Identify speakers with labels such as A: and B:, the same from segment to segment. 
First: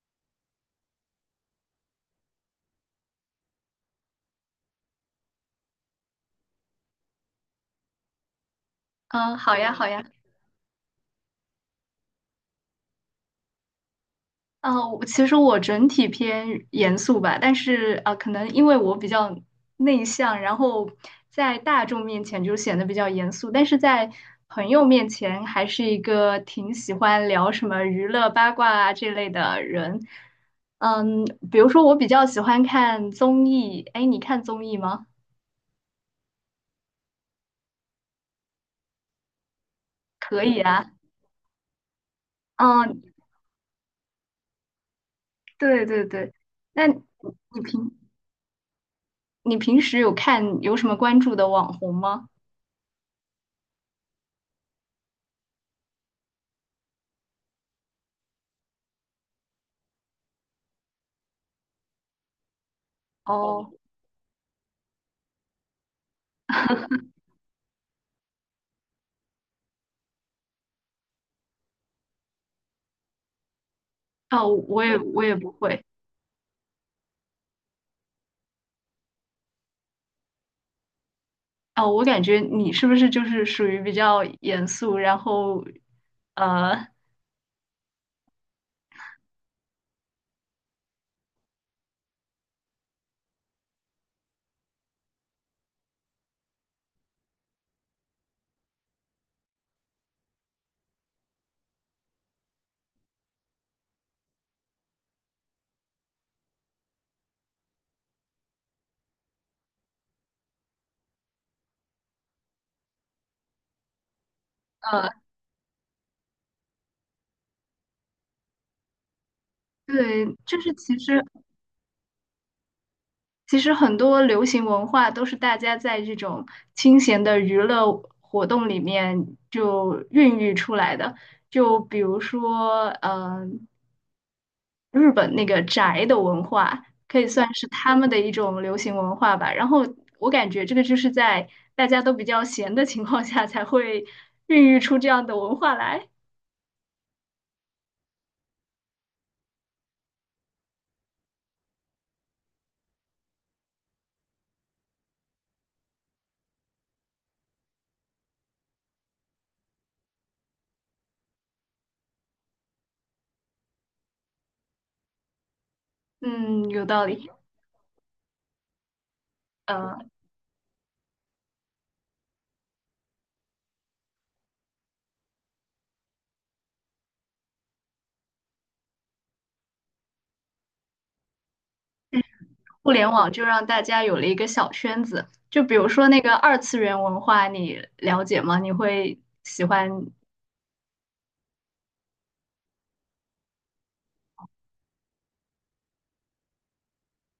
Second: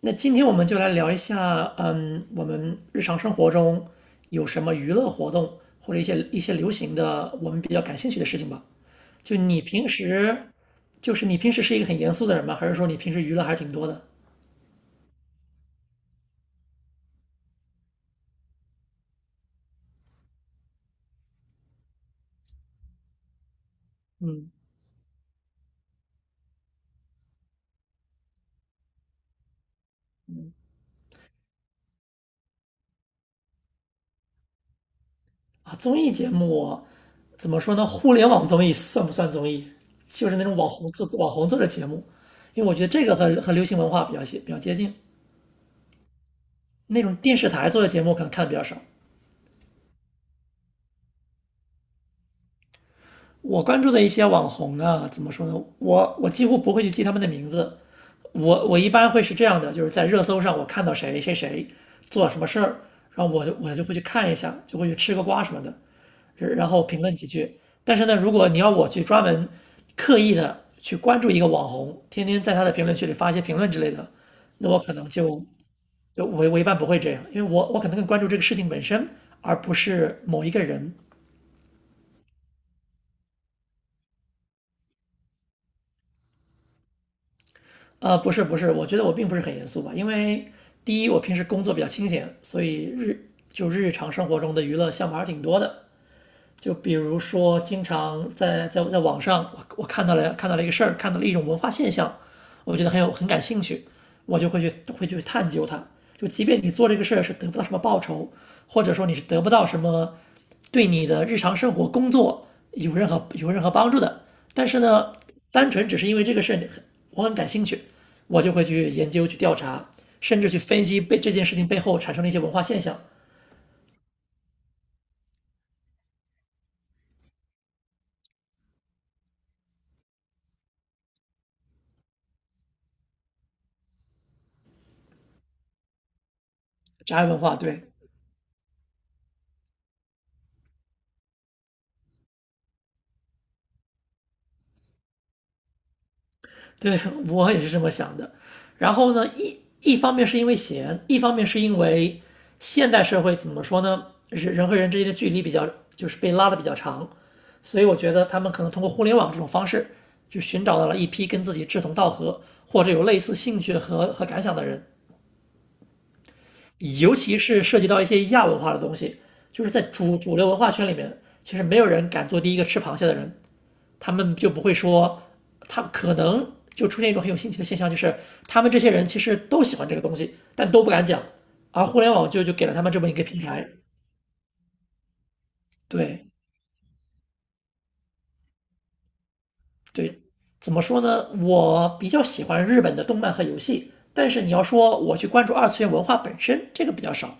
A: 那今天我们就来聊一下，我们日常生活中有什么娱乐活动，或者一些流行的，我们比较感兴趣的事情吧。
B: 嗯，
A: 就
B: 好
A: 你
B: 呀，好
A: 平
B: 呀。
A: 时，就是你平时是一个很严肃的人吗？还是说你平时娱乐还挺多的
B: 嗯，我其实整体偏严肃吧，但是啊，可能因为我比较内向，然后在大众面前就显得比较严肃，但是在朋友面前还是一个挺喜欢聊什么娱乐八卦啊这类的人。嗯，比如说我比较喜欢看综艺，哎，你看综艺吗？
A: 啊？综艺节目怎么说呢？互联网综艺算不算综艺？就是
B: 可
A: 那种
B: 以嗯
A: 网红
B: 啊。
A: 做网红做的节目，因为我觉得
B: 嗯，
A: 这个和流行文化比较接近。
B: 对对对。那你
A: 那种电视台做的
B: 平
A: 节目可能看的比较少，
B: 你平时有什么关注的网红吗？
A: 我关注的一些网红呢，怎么说呢？我几乎不会去记他们的名字，我一般会是这样的，就是在热搜上我看到谁谁谁做什么事儿，然
B: 哦
A: 后我就
B: 哦。
A: 我就会去看一下，就会去吃个瓜什么的，然后评 论几句。但是呢，如果你要我去专门刻意的去关注一个网红，天天在他的评论区里发一些评论之类的，
B: 哦，
A: 那我
B: 我
A: 可
B: 也
A: 能
B: 我也
A: 就
B: 不会。
A: 就我我一般不会这样，因为我可能更关注这个事情本身，而不是某一个人。
B: 哦，我感觉你是不是就是属于比较严肃，然后，呃
A: 不是不是，我觉得我并不是很严肃吧，因为第一，我平时工作比较清闲，所以日常生活中的娱乐项目还是挺多的。就比如说，经常在网上，我看到了一个事儿，看到了一种文化现象，我觉得很感兴趣，我就会去探究它。就即便你做这个事儿是得不到什么报酬，或者说你是得不到什么对你的日常生活工作有任何帮助的，但是
B: 呃，
A: 呢，单纯只是因为这个事儿我很感兴趣，我就会去研究去调查，
B: 对，
A: 甚至去
B: 就是
A: 分
B: 其
A: 析被
B: 实
A: 这件事情背后产生的一些文化现象，
B: 其实很多流行文化都是大家在这种清闲的娱乐活动里面就孕育出来的。就比如说，日本那个宅的文化，可
A: 宅
B: 以
A: 文
B: 算
A: 化
B: 是
A: 对。
B: 他们的一种流行文化吧。然后我感觉这个就是在大家都比较闲的情况下才会孕育出这样的文化来。
A: 对我也是这么想的。然后呢，一方面是因为闲，一方面是因为现代社会怎么说呢？人人和人之间的距离比较就是被拉的比较长，所以我觉得他们可能通过互联网这种方式，就寻找到了一批跟自己志同道合或者有类似兴趣和感想的人，
B: 嗯，有道
A: 尤
B: 理。
A: 其是涉及到一些亚文化的东西，就是在
B: 呃，
A: 主流文化圈里面，其实没有人敢做第一个吃螃蟹的人，他们就不会说，他可能就出现一种很有新奇的现象，就是他们这些人其实都喜欢这个东西，但都不敢讲，而互联网就给了他
B: 互
A: 们这么
B: 联
A: 一个
B: 网
A: 平
B: 就让
A: 台。
B: 大家有了一个小圈子。就比如说那
A: 对
B: 个二次元文化，你了解吗？你会喜欢？
A: 对，怎么说呢？我比较喜欢日本的动漫和游戏，但是你要说我去关注二次元文化本身，这个比较少。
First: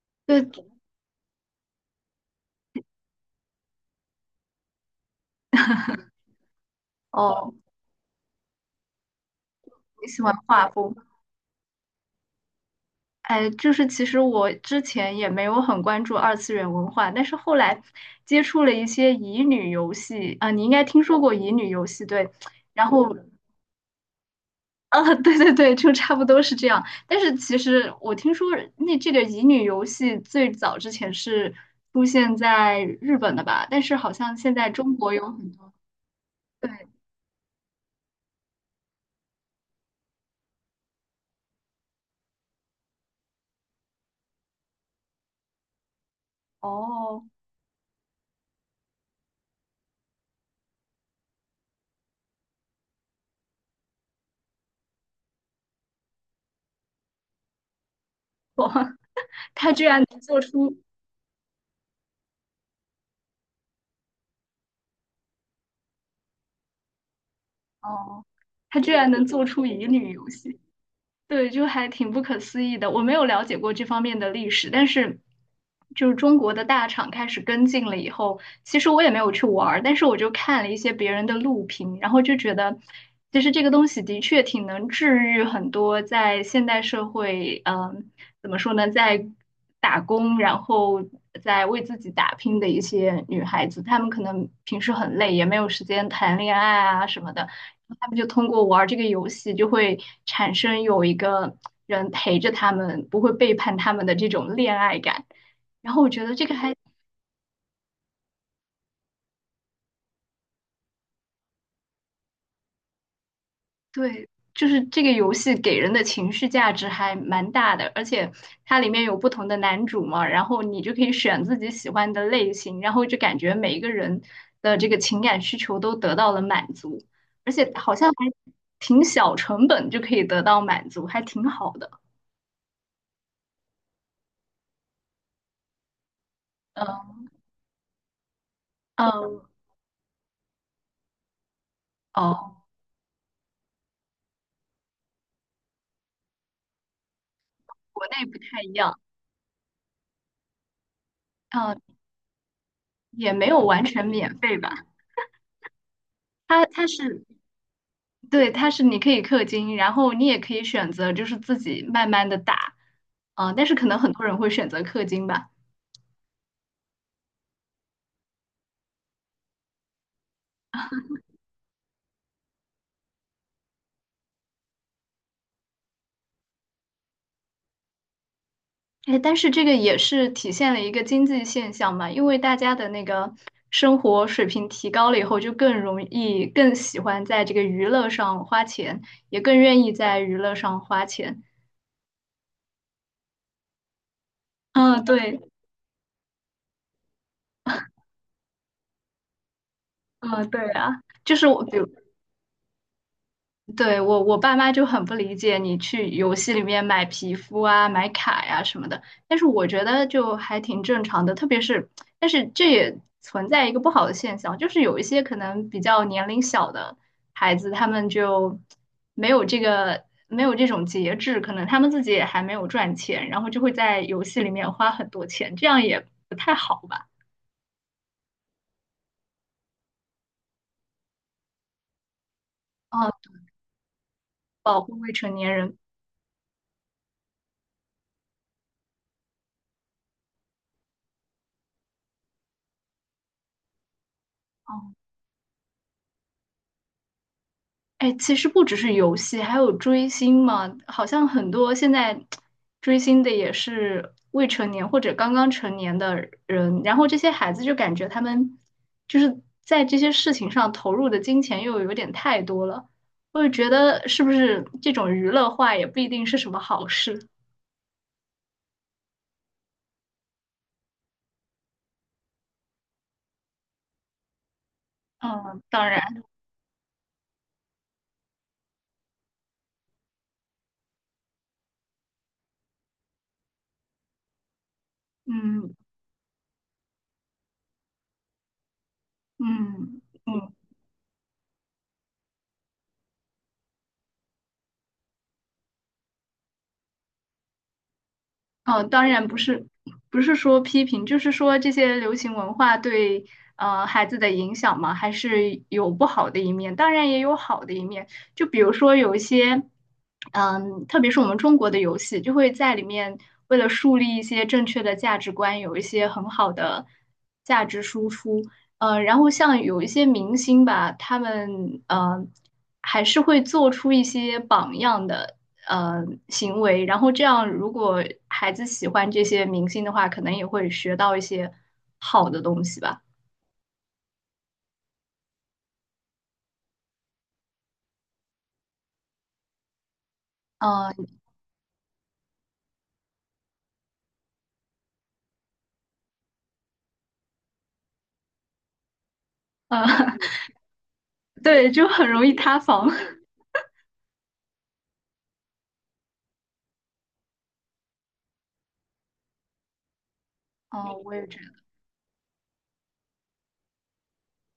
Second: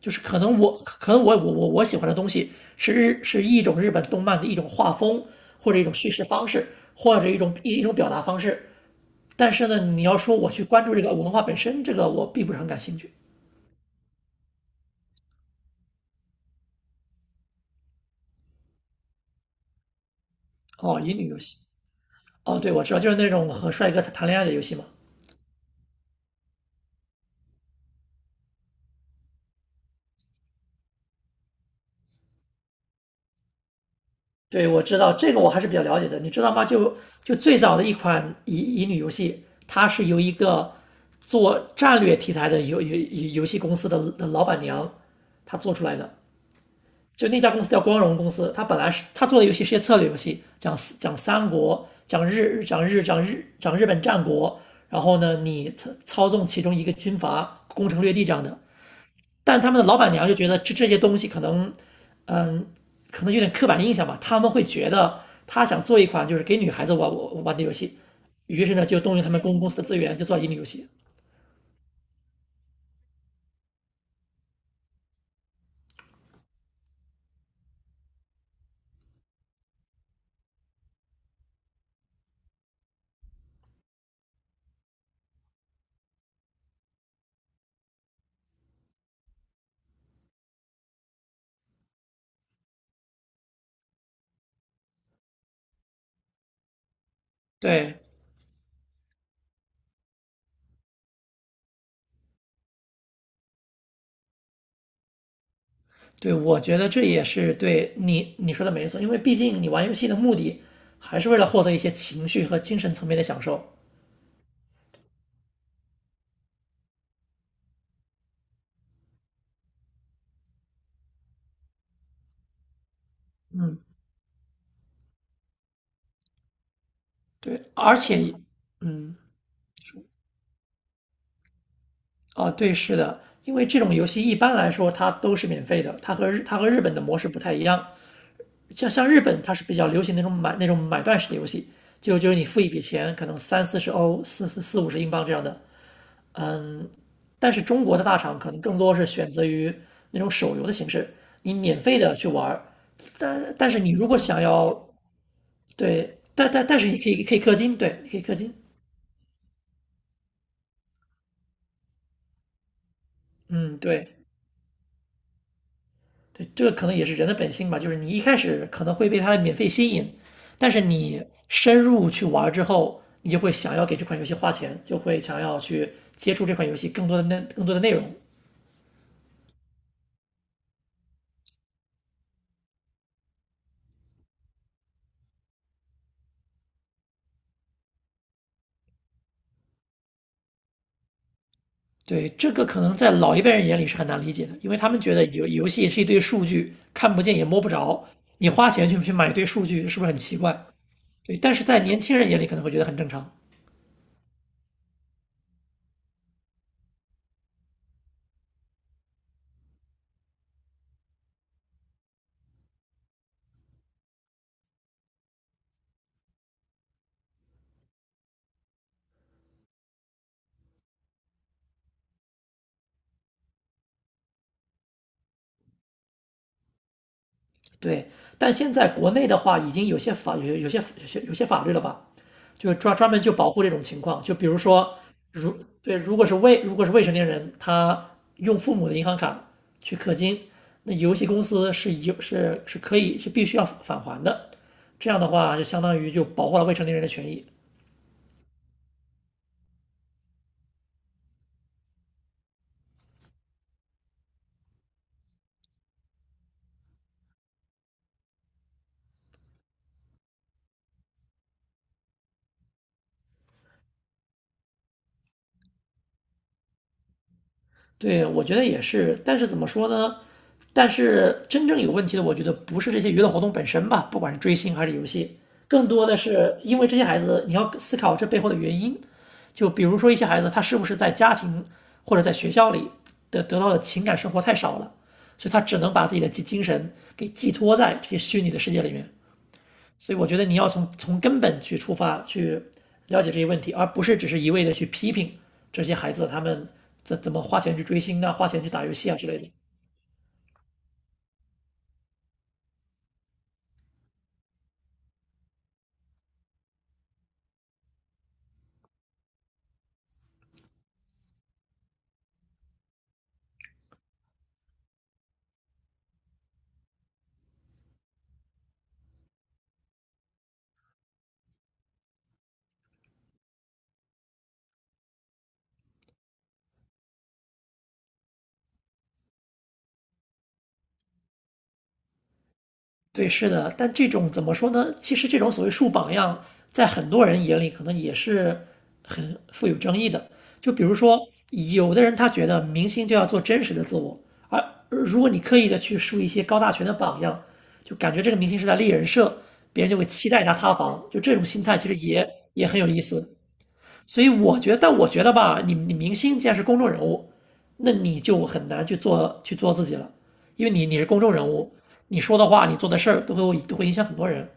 A: 就是可
B: 对，
A: 能我可能我我我我喜欢的东西是一种日本动漫的一种画风，或者一种叙事方式，或者一
B: 哦，
A: 种一一种表达方式。但是呢，你
B: 你
A: 要
B: 喜欢
A: 说我去
B: 画
A: 关
B: 风。
A: 注这个文化本身，这个我并不是很感兴趣。
B: 哎，就是其实我之前也没有很关注二次元文化，但是后来接触了一些乙女游戏啊，你应该
A: 哦，
B: 听
A: 乙
B: 说
A: 女
B: 过
A: 游
B: 乙
A: 戏，
B: 女游戏，对，
A: 哦，对，我
B: 然
A: 知道，就
B: 后
A: 是那种和帅哥谈恋爱的游戏嘛。
B: 啊，对对对，就差不多是这样。但是其实我听说那这个乙女游戏最早之前是出现在日本的吧，但是好像现
A: 对，
B: 在
A: 我
B: 中
A: 知
B: 国
A: 道
B: 有
A: 这个我
B: 很
A: 还是
B: 多，
A: 比较了解的，你知道吗？
B: 对，
A: 就就最早的一款乙女游戏，它是由一个做战略题材的游戏公司的老板娘她做出来的，
B: 哦，
A: 就那家公司叫光荣公司，他本来是他做的游戏是些策略游戏，讲讲三国，讲日本战国，然后呢，你操纵其中一个军阀攻城略地这样的。但他
B: 他
A: 们
B: 居
A: 的老
B: 然
A: 板
B: 能
A: 娘就
B: 做
A: 觉得这
B: 出，
A: 这些东西可能，嗯，可能有点刻板印象吧。他们会觉得他想做一款就是给女孩子玩的游戏，
B: 哦，
A: 于是
B: 他
A: 呢
B: 居
A: 就
B: 然
A: 动用
B: 能
A: 他们
B: 做
A: 公
B: 出
A: 公司的
B: 乙
A: 资
B: 女
A: 源就
B: 游
A: 做乙女
B: 戏。
A: 游戏。
B: 对，就还挺不可思议的。我没有了解过这方面的历史，但是就是中国的大厂开始跟进了以后，其实我也没有去玩儿，但是我就看了一些别人的录屏，然后就觉得，其实这个东西的确挺能治愈很多在现代社会，嗯，怎么说呢，在打工，然后在为自己打拼的一些女孩子，她们可能平时很累，也没有时间谈恋爱啊什么的。
A: 对，
B: 他们就通过玩儿这个游戏，就会产生有一个人陪着他们，不会背叛他们的这种恋爱感。然后我觉
A: 对，
B: 得这个
A: 我
B: 还
A: 觉得这也是对你你说的没错，因为毕竟你玩游戏的目的还是为了获得一些情绪和精神层面的享受。
B: 对，就是这个游戏给人的情绪价值还蛮大的，而且它里面有不同的男主嘛，然后你就可以选自己喜欢的类型，然后就感觉每一个人的这个情感需求都得到了满足，而且
A: 对，
B: 好
A: 而
B: 像还
A: 且，
B: 挺
A: 嗯，
B: 小成本就可以得到满足，还挺好的。
A: 对，是的，因为这种游戏一般来说它都是免费的，它和日本的
B: 嗯
A: 模式不太一样。像像日
B: 嗯，
A: 本，它是比较流行那种买断式的游戏，就就是你
B: 哦。
A: 付一笔钱，可能三四十欧、四四四五十英镑这样的，嗯，但是中国的
B: 国
A: 大
B: 内
A: 厂
B: 不
A: 可能
B: 太一
A: 更多
B: 样，
A: 是选择于那种手游的形式，你免
B: 嗯，
A: 费的去玩儿，
B: 也没
A: 但
B: 有
A: 但是
B: 完
A: 你
B: 全
A: 如果
B: 免
A: 想
B: 费吧。
A: 要对，但
B: 它
A: 但但是
B: 它
A: 你可以
B: 是
A: 可以氪金，对，你可以氪
B: 对，
A: 金，
B: 它是你可以氪金，然后你也可以选择就是自己慢慢的打，嗯，但是
A: 嗯，
B: 可能很
A: 对
B: 多人会选择氪金吧。
A: 对，这个可能也是人的本性吧，就是你一开始可能会被它的免费吸引，但是你深入去玩儿之后，你就会想要给这款游戏花钱，就会想要去接触这款游戏更多的内容，
B: 哎，但是这个也是体现了一个经济现象嘛，因为大家的那个生活水平提高了以后，就更容易、更喜欢在这个娱乐上花钱，也更愿意在娱乐上花钱。
A: 对，这个可能在老一辈人眼里是很难理解的，因为他们
B: 嗯，
A: 觉得
B: 对，
A: 游戏是一堆数据，看不见也摸不着，你花钱去买一堆数据，是不是很奇
B: 嗯，对
A: 怪？
B: 啊，就
A: 对，
B: 是
A: 但是
B: 我，比
A: 在
B: 如
A: 年轻人眼里可能会觉得很正常。
B: 对，我爸妈就很不理解你去游戏里面买皮肤啊、买卡呀、什么的，但是我觉得就还挺正常的，特别是，但是这也存在一个不好的现象，就是有一些可能比较年龄小的孩子，他们就没有这种节制，可能他们自己也还没有赚钱，然后就会在游戏里面花很多钱，这样也不太好吧？
A: 对，但现在国内的话，已经有些法有有些有些有些法律了吧？就专
B: 嗯，
A: 专门就保护这种情况。就比如
B: 保
A: 说，
B: 护未成年
A: 如
B: 人。
A: 对，如果是未成年人，他用父母的银行卡去氪金，那游戏公司是有是是可以是必须要返还的。
B: 哦
A: 这样的话，就相当于就保护了未成年人的权益。
B: 哎，其实不只是游戏，还有追星嘛。好像很多现在追星的也是未成年或者刚刚成年的人，然后这些孩子就感觉他们就是在这些事情上投入的金钱又有点太多了。我就觉得是不是这种娱乐化也不一定是什么好事。
A: 对，我觉得也是，但是怎么说呢？但是真正有问题的，我觉得不是这些娱乐活动本身吧，不管是追星还是游戏，
B: 嗯，当
A: 更多的
B: 然，
A: 是因为这些孩子，你要思考这背后的原因。就比如说一些孩子，他是不是在家庭或者在学校里得到的情感生活太少了，所以他
B: 嗯
A: 只能把自己的精神给寄托在这些虚拟的世界里面。
B: 嗯
A: 所以我觉得
B: 嗯。
A: 你要从根本去出发去了解这些问题，而不是只是一味的去批评这些孩子他们怎么花钱去追星啊、花钱去打
B: 嗯，
A: 游
B: 当
A: 戏啊
B: 然
A: 之
B: 不
A: 类的。
B: 是，不是说批评，就是说这些流行文化对孩子的影响嘛，还是有不好的一面，当然也有好的一面。就比如说有一些，嗯，特别是我们中国的游戏，就会在里面为了树立一些正确的价值观，有一些很好的价值输出。然后像有一些明星吧，他们还是会做出一些榜样的。行为，然后这样如果孩子喜欢这些明星的话，可能也会学到一些好的东西吧。
A: 对，是的，但这种怎么说呢？其实这种所谓树榜样，在很多人眼里可能也是很富有争议的。
B: 嗯、
A: 就比
B: 呃
A: 如说，有的人他觉得明星就要做真实的自我，而如果你刻意的去树一些高大全的榜样，就感觉这个明星是在立人设，别
B: 嗯，
A: 人就会 期待他塌房。就这种心
B: 对，
A: 态
B: 就
A: 其实
B: 很容易塌
A: 也很有
B: 房。
A: 意 思。所以我觉得，但我觉得吧，你你明星既然是公众人物，那你就很难去做自己了，因为你你
B: 嗯、
A: 是
B: 我
A: 公
B: 也
A: 众
B: 觉
A: 人
B: 得，
A: 物，你说的话，你做的事儿都会影响很多人，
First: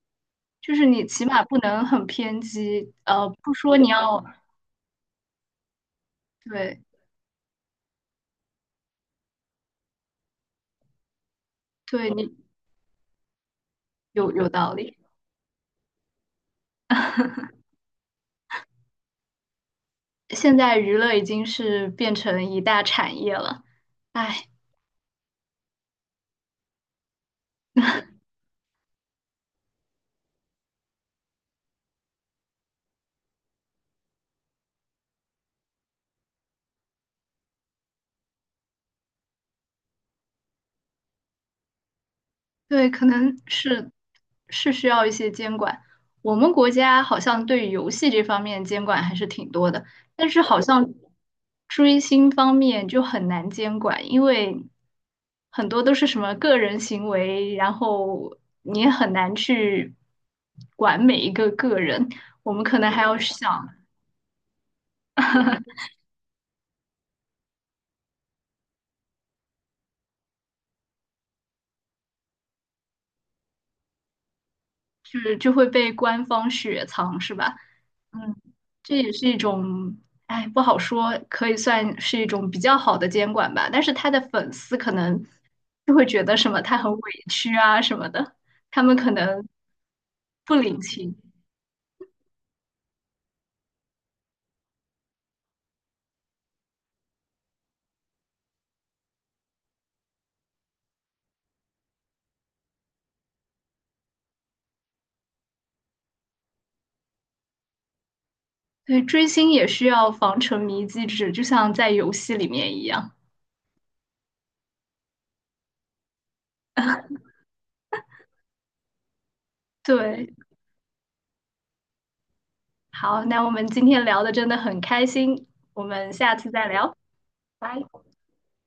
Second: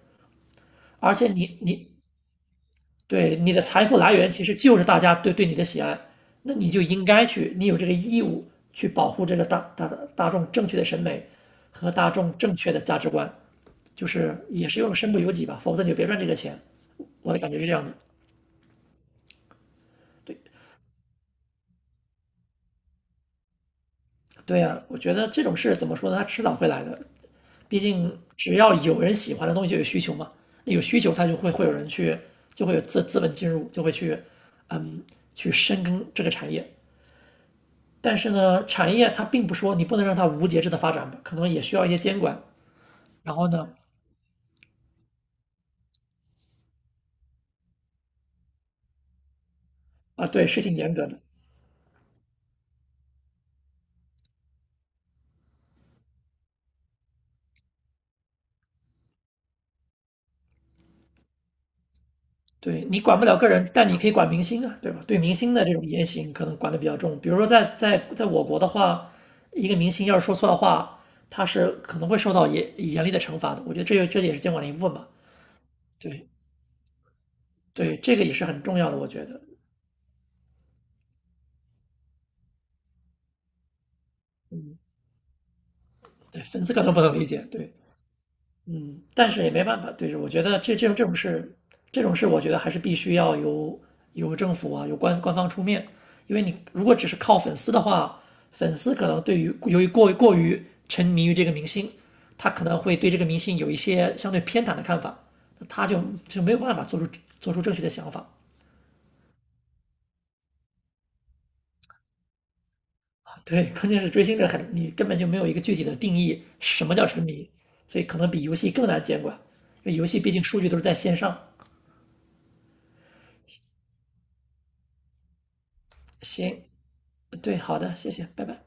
B: 就是你
A: 而
B: 起
A: 且
B: 码不
A: 你
B: 能
A: 你
B: 很偏激，
A: 对你
B: 不
A: 的
B: 说
A: 财
B: 你
A: 富来
B: 要，
A: 源其实就是大家对你的喜爱，那你
B: 对
A: 就应该去，你有这个义务去保护这个大众正确的审美和
B: 对，
A: 大众正确的价值观，就是
B: 有
A: 也
B: 道
A: 是用
B: 理。
A: 身不由己吧，否则你就别赚这个钱。我的感觉 是这样的，对
B: 现在娱乐已经是变成一大产业了，唉。
A: 对呀、我觉得这种事怎么说呢？它迟早会来的，毕竟只要有人喜欢的东西就有需求嘛，那有需求他就会有人去，就会有资本进入，就会去，嗯，去深耕这个产业。但是呢，产业它并不说你不能让它无节制的发展吧，可能也需要一些监管。
B: 对，可
A: 然
B: 能
A: 后呢，
B: 是是需要一些监管。我们国家好像对游戏这方面监管还是挺多的，
A: 啊，
B: 但是
A: 对，
B: 好
A: 是挺
B: 像
A: 严格的。
B: 追星方面就很难监管，因为很多都是什么个人行为，然后你也很难去管每一个个人。我们可
A: 对
B: 能
A: 你
B: 还要
A: 管不了个
B: 想，
A: 人，但你可以管明星啊，对吧？对明星的这种 言行可能管得比较重。比如说在我国的话，一个明星要是说错的话，他是可能会受到严厉的惩罚的。我觉得这也是监管的一部分吧。
B: 是就会被官
A: 对，
B: 方雪藏，是吧？
A: 对，这个也
B: 嗯，
A: 是很重要
B: 这
A: 的，我
B: 也
A: 觉
B: 是一
A: 得，
B: 种，哎，不好说，可以算是一种比较好的监管吧。但是他的粉丝
A: 嗯，
B: 可能就会觉得
A: 对，
B: 什么
A: 粉丝
B: 他
A: 可
B: 很
A: 能不
B: 委
A: 能理解，
B: 屈
A: 对，
B: 啊什么的，他们可
A: 但是
B: 能
A: 也没办法，对，是，我觉
B: 不
A: 得
B: 领情。
A: 这种事，我觉得还是必须要由政府啊，由官方出面，因为你如果只是靠粉丝的话，粉丝可能对于由于过于沉迷于这个明星，他可能会对这个明星有一些相对偏袒的看法，那他就没有办法做出正确的想法，
B: 对，追星也需要防沉迷机制，就像在游戏里面一样。
A: 对，关键是追星这很，你根本就没有一个具体的定义，什么叫沉迷，所以可能比游戏更难监管，因为游戏毕
B: 对，
A: 竟数据都是在线上。
B: 好，那我们今天聊的真的很开心，我们下次
A: 行，
B: 再聊，
A: 对，好
B: 拜。
A: 的，谢谢，拜拜。